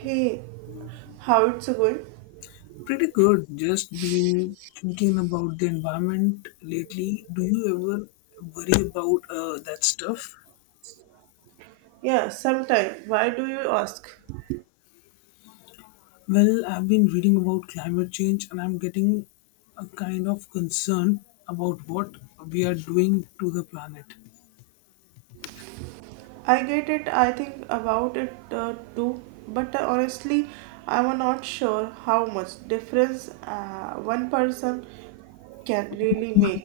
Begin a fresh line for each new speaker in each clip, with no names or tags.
Hey, how it's going?
Pretty good. Just been thinking about the environment lately. Do you ever worry about that stuff?
Yeah, sometime. Why do you ask?
Well, I've been reading about climate change and I'm getting a kind of concern about what we are doing to the planet.
I get it. I think about it too. But honestly, I'm not sure how much difference one person can really make.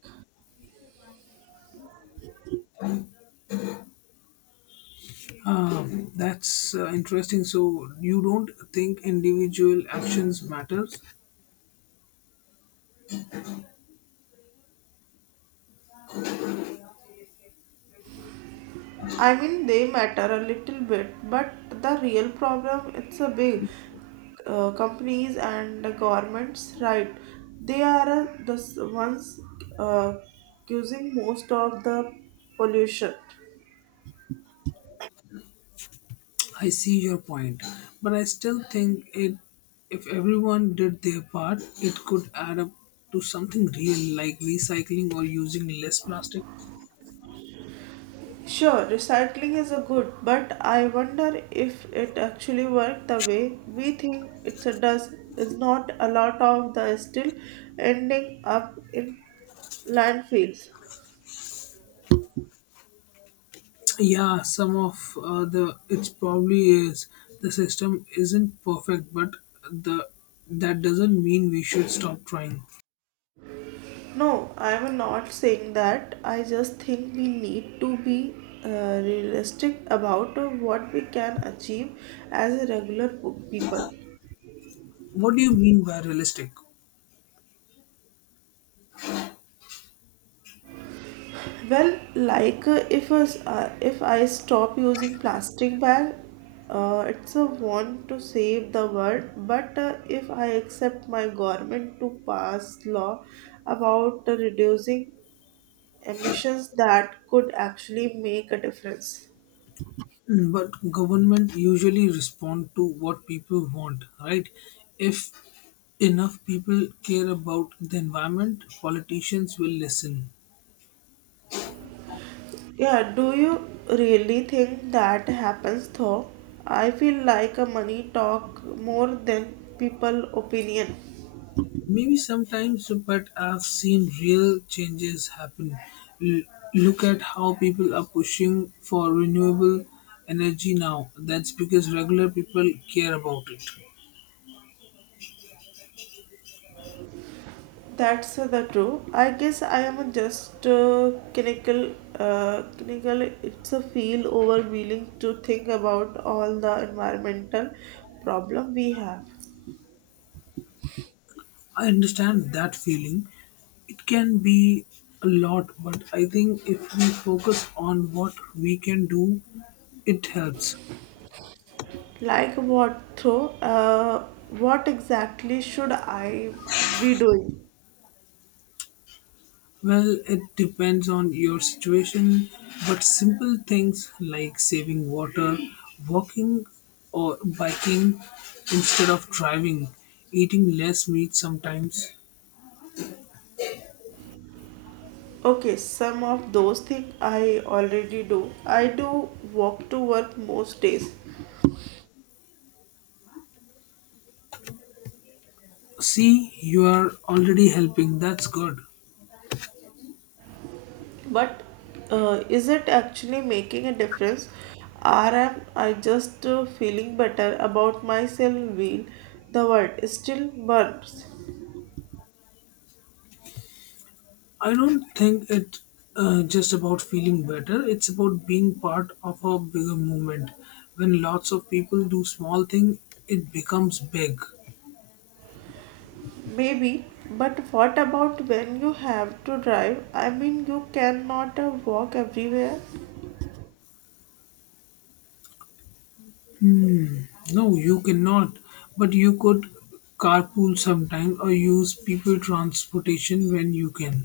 That's interesting. So, you don't think individual actions matters?
I mean, they matter a little bit, but the real problem it's a big companies and the governments, right? They are the ones uh, using most of the pollution.
I see your point, but I still think it if everyone did their part, it could add up to something real like recycling or using less plastic.
Sure, recycling is a good, but I wonder if it actually works the way we think it does. Is not a lot of the still ending up in landfills.
Yeah, some of the it's probably is the system isn't perfect, but the that doesn't mean we should stop trying.
No, I'm not saying that. I just think we need to be realistic about what we can achieve as a regular people.
What do you mean by realistic?
Well, like if us if I stop using plastic bag, it's a want to save the world. But if I accept my government to pass law about reducing emissions, that could actually make a difference.
But government usually respond to what people want, right? If enough people care about the environment, politicians will listen.
Yeah, do you really think that happens though? I feel like a money talk more than people opinion.
Maybe sometimes, but I've seen real changes happen. L- Look at how people are pushing for renewable energy now. That's because regular people care about it.
That's the true. I guess I am just clinical. Clinical. It's a feel overwhelming to think about all the environmental problem we have.
I understand that feeling. It can be a lot, but I think if we focus on what we can do, it helps.
Like what though? What exactly should I be doing?
Well, it depends on your situation, but simple things like saving water, walking or biking instead of driving, eating less meat sometimes.
Okay, some of those things I already do. I do walk to work most days.
See, you are already helping. That's good.
But is it actually making a difference? Or am I just feeling better about myself? Will the word still burns.
I don't think it just about feeling better. It's about being part of a bigger movement. When lots of people do small thing, it becomes big.
Maybe. But what about when you have to drive? I mean, you cannot walk everywhere.
No, you cannot. But you could carpool sometime or use people transportation when you can.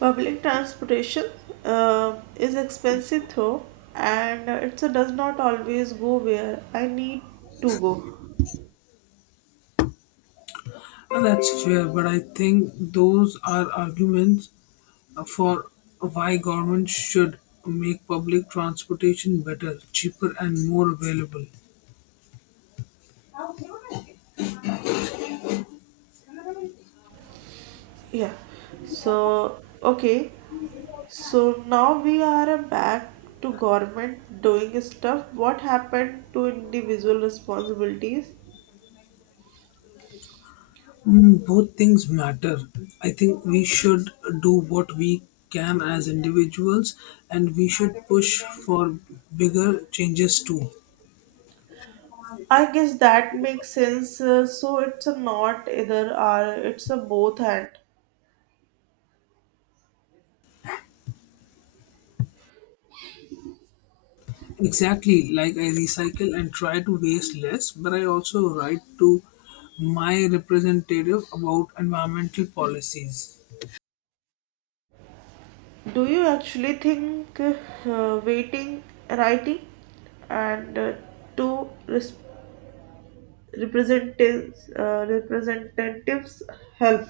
Public transportation is expensive though, and it does not always go where I need to go.
That's fair, but I think those are arguments for why government should make public transportation better, cheaper, and more available.
Yeah. So, okay. So now we are back to government doing stuff. What happened to individual responsibilities?
Both things matter. I think we should do what we can as individuals and we should push for bigger changes too.
I guess that makes sense. So it's a not either or, it's a both and.
Exactly, like I recycle and try to waste less, but I also write to my representative about environmental policies.
Do you actually think waiting, writing, and to representatives help?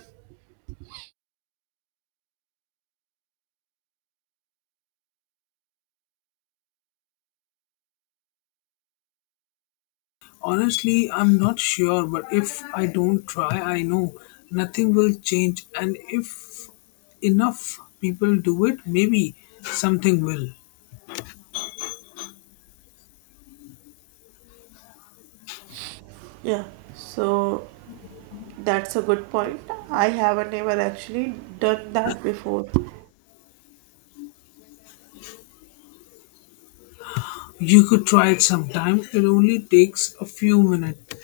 Honestly, I'm not sure, but if I don't try, I know nothing will change, and if enough people do it, maybe something will.
Yeah, so that's a good point. I haven't ever actually done that before.
You could try it sometime. It only takes a few minutes.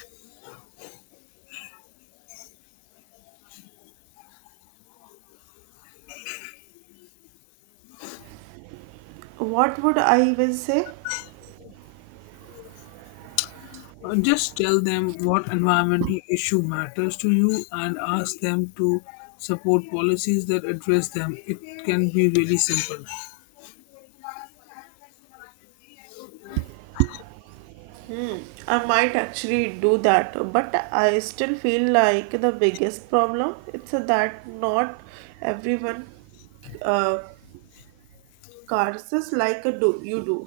What would I even say?
Just tell them what environmental issue matters to you and ask them to support policies that address them. It can be really simple.
I might actually do that, but I still feel like the biggest problem it's that not everyone uh, curses like a do you do.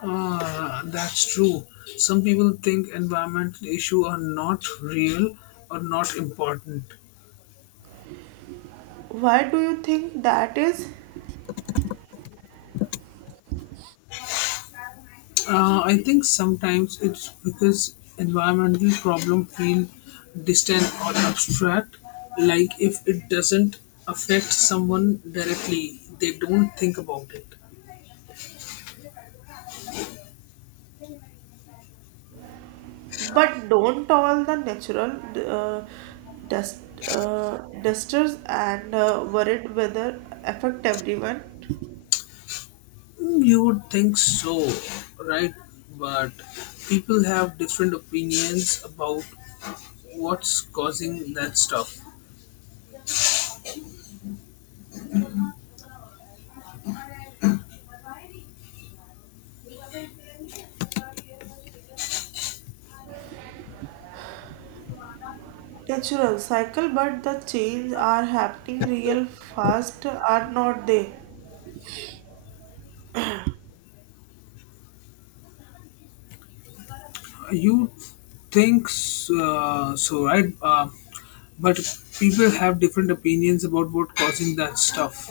Ah, that's true. Some people think environmental issues are not real or not important.
Why do you think that is?
I think sometimes it's because environmental problem feel distant or abstract. Like if it doesn't affect someone directly, they don't think about it.
But don't all the natural uh, dust dusters and worried whether affect everyone.
You would think so, right? But people have different opinions about what's causing that stuff.
Natural cycle, but the change are happening real fast, are not they?
You think so, right? But people have different opinions about what causing that stuff.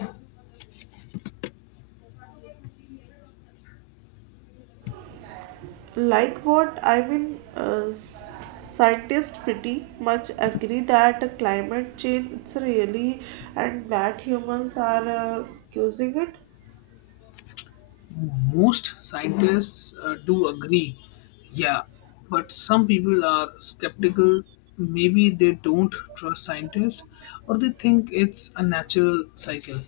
Like what I've been scientists pretty much agree that climate change it's really and that humans are causing it.
Most scientists do agree, yeah, but some people are skeptical. Maybe they don't trust scientists or they think it's a natural cycle.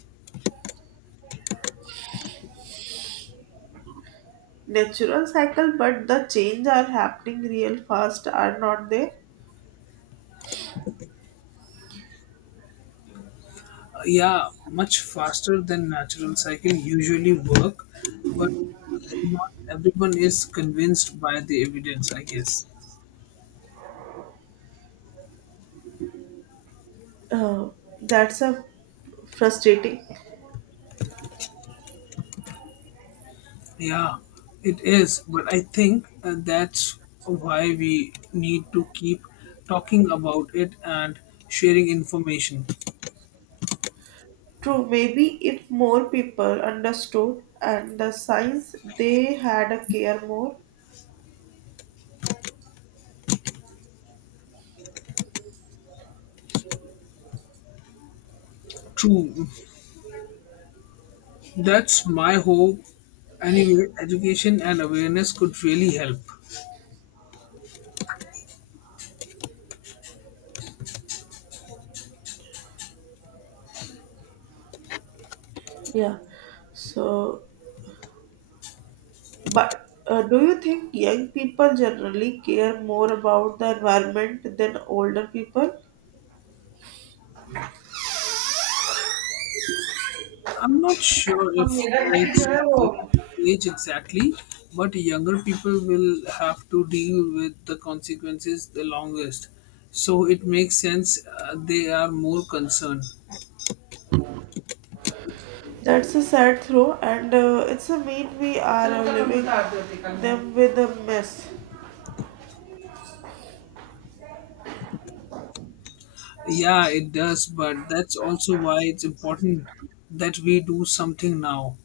Natural cycle but the change are happening real fast are not they.
Yeah, much faster than natural cycle usually work, but not everyone is convinced by the evidence, I guess.
uh, that's a frustrating
Yeah, it is, but I think that's why we need to keep talking about it and sharing information.
true. Maybe if more people understood and the science they had a care more.
True, that's my hope. Anyway, education and awareness could really help.
Yeah, so but do you think young people generally care more about the environment than older people?
I'm not sure if it's about age exactly, but younger people will have to deal with the consequences the longest. So it makes sense they are more concerned.
That's a sad throw, and it's a mean we are living them with a mess.
Yeah, it does, but that's also why it's important that we do something now.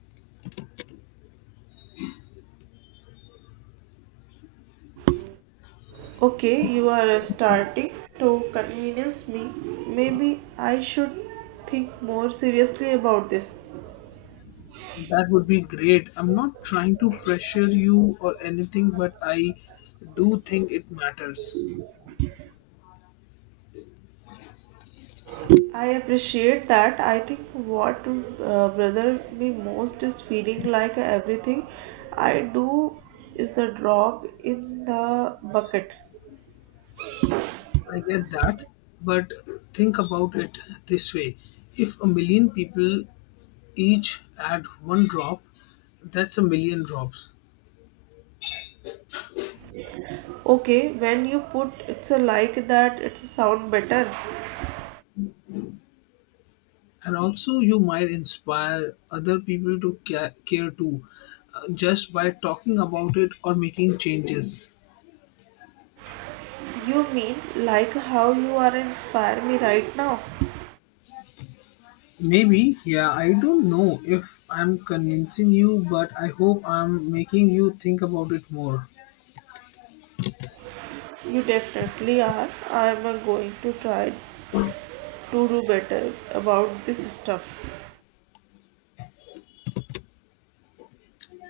Okay, you are starting to convince me. Maybe I should think more seriously about this.
That would be great. I'm not trying to pressure you or anything, but I do think it matters.
I appreciate that. I think what brother me most is feeling like everything I do is the drop in the bucket.
I get that, but think about it this way. If a million people each add one drop, that's a million drops.
Okay, when you put it's a like that, it's a sound better.
And also, you might inspire other people to care too, just by talking about it or making changes.
You mean like how you are inspire me right now?
Maybe, yeah, I don't know if I'm convincing you, but I hope I'm making you think about it more.
You definitely are. I am going to try to do better about this stuff.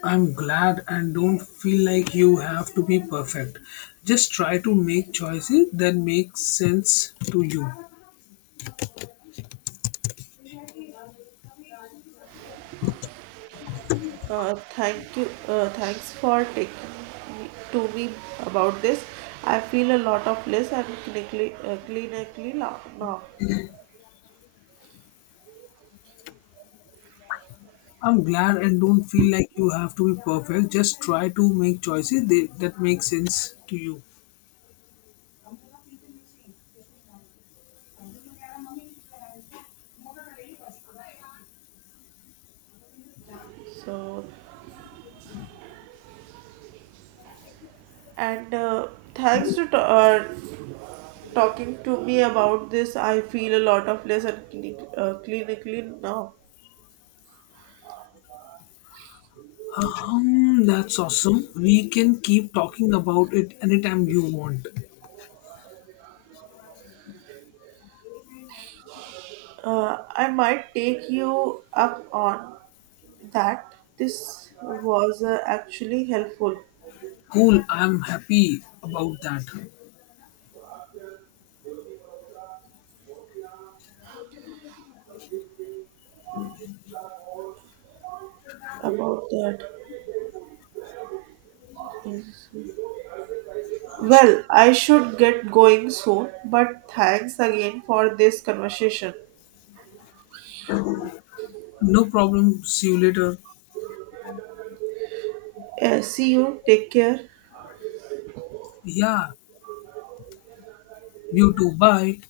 I'm glad and don't feel like you have to be perfect. Just try to make choices that make sense to you.
Thank you. Thanks for taking me, to me about this. I feel a lot of bliss and clinically, clinically now.
I'm glad and don't feel like you have to be perfect. Just try to make choices that make sense to you.
So, and thanks to talking to me about this. I feel a lot of bliss and clinic, clinically now.
That's awesome. We can keep talking about it anytime you want.
I might take you up on that. This was actually helpful
Cool, I'm happy about that.
about that. Yes. Well, I should get going soon, but thanks again for this conversation.
No problem. See you later.
See you. Take care.
Yeah, you too. Bye.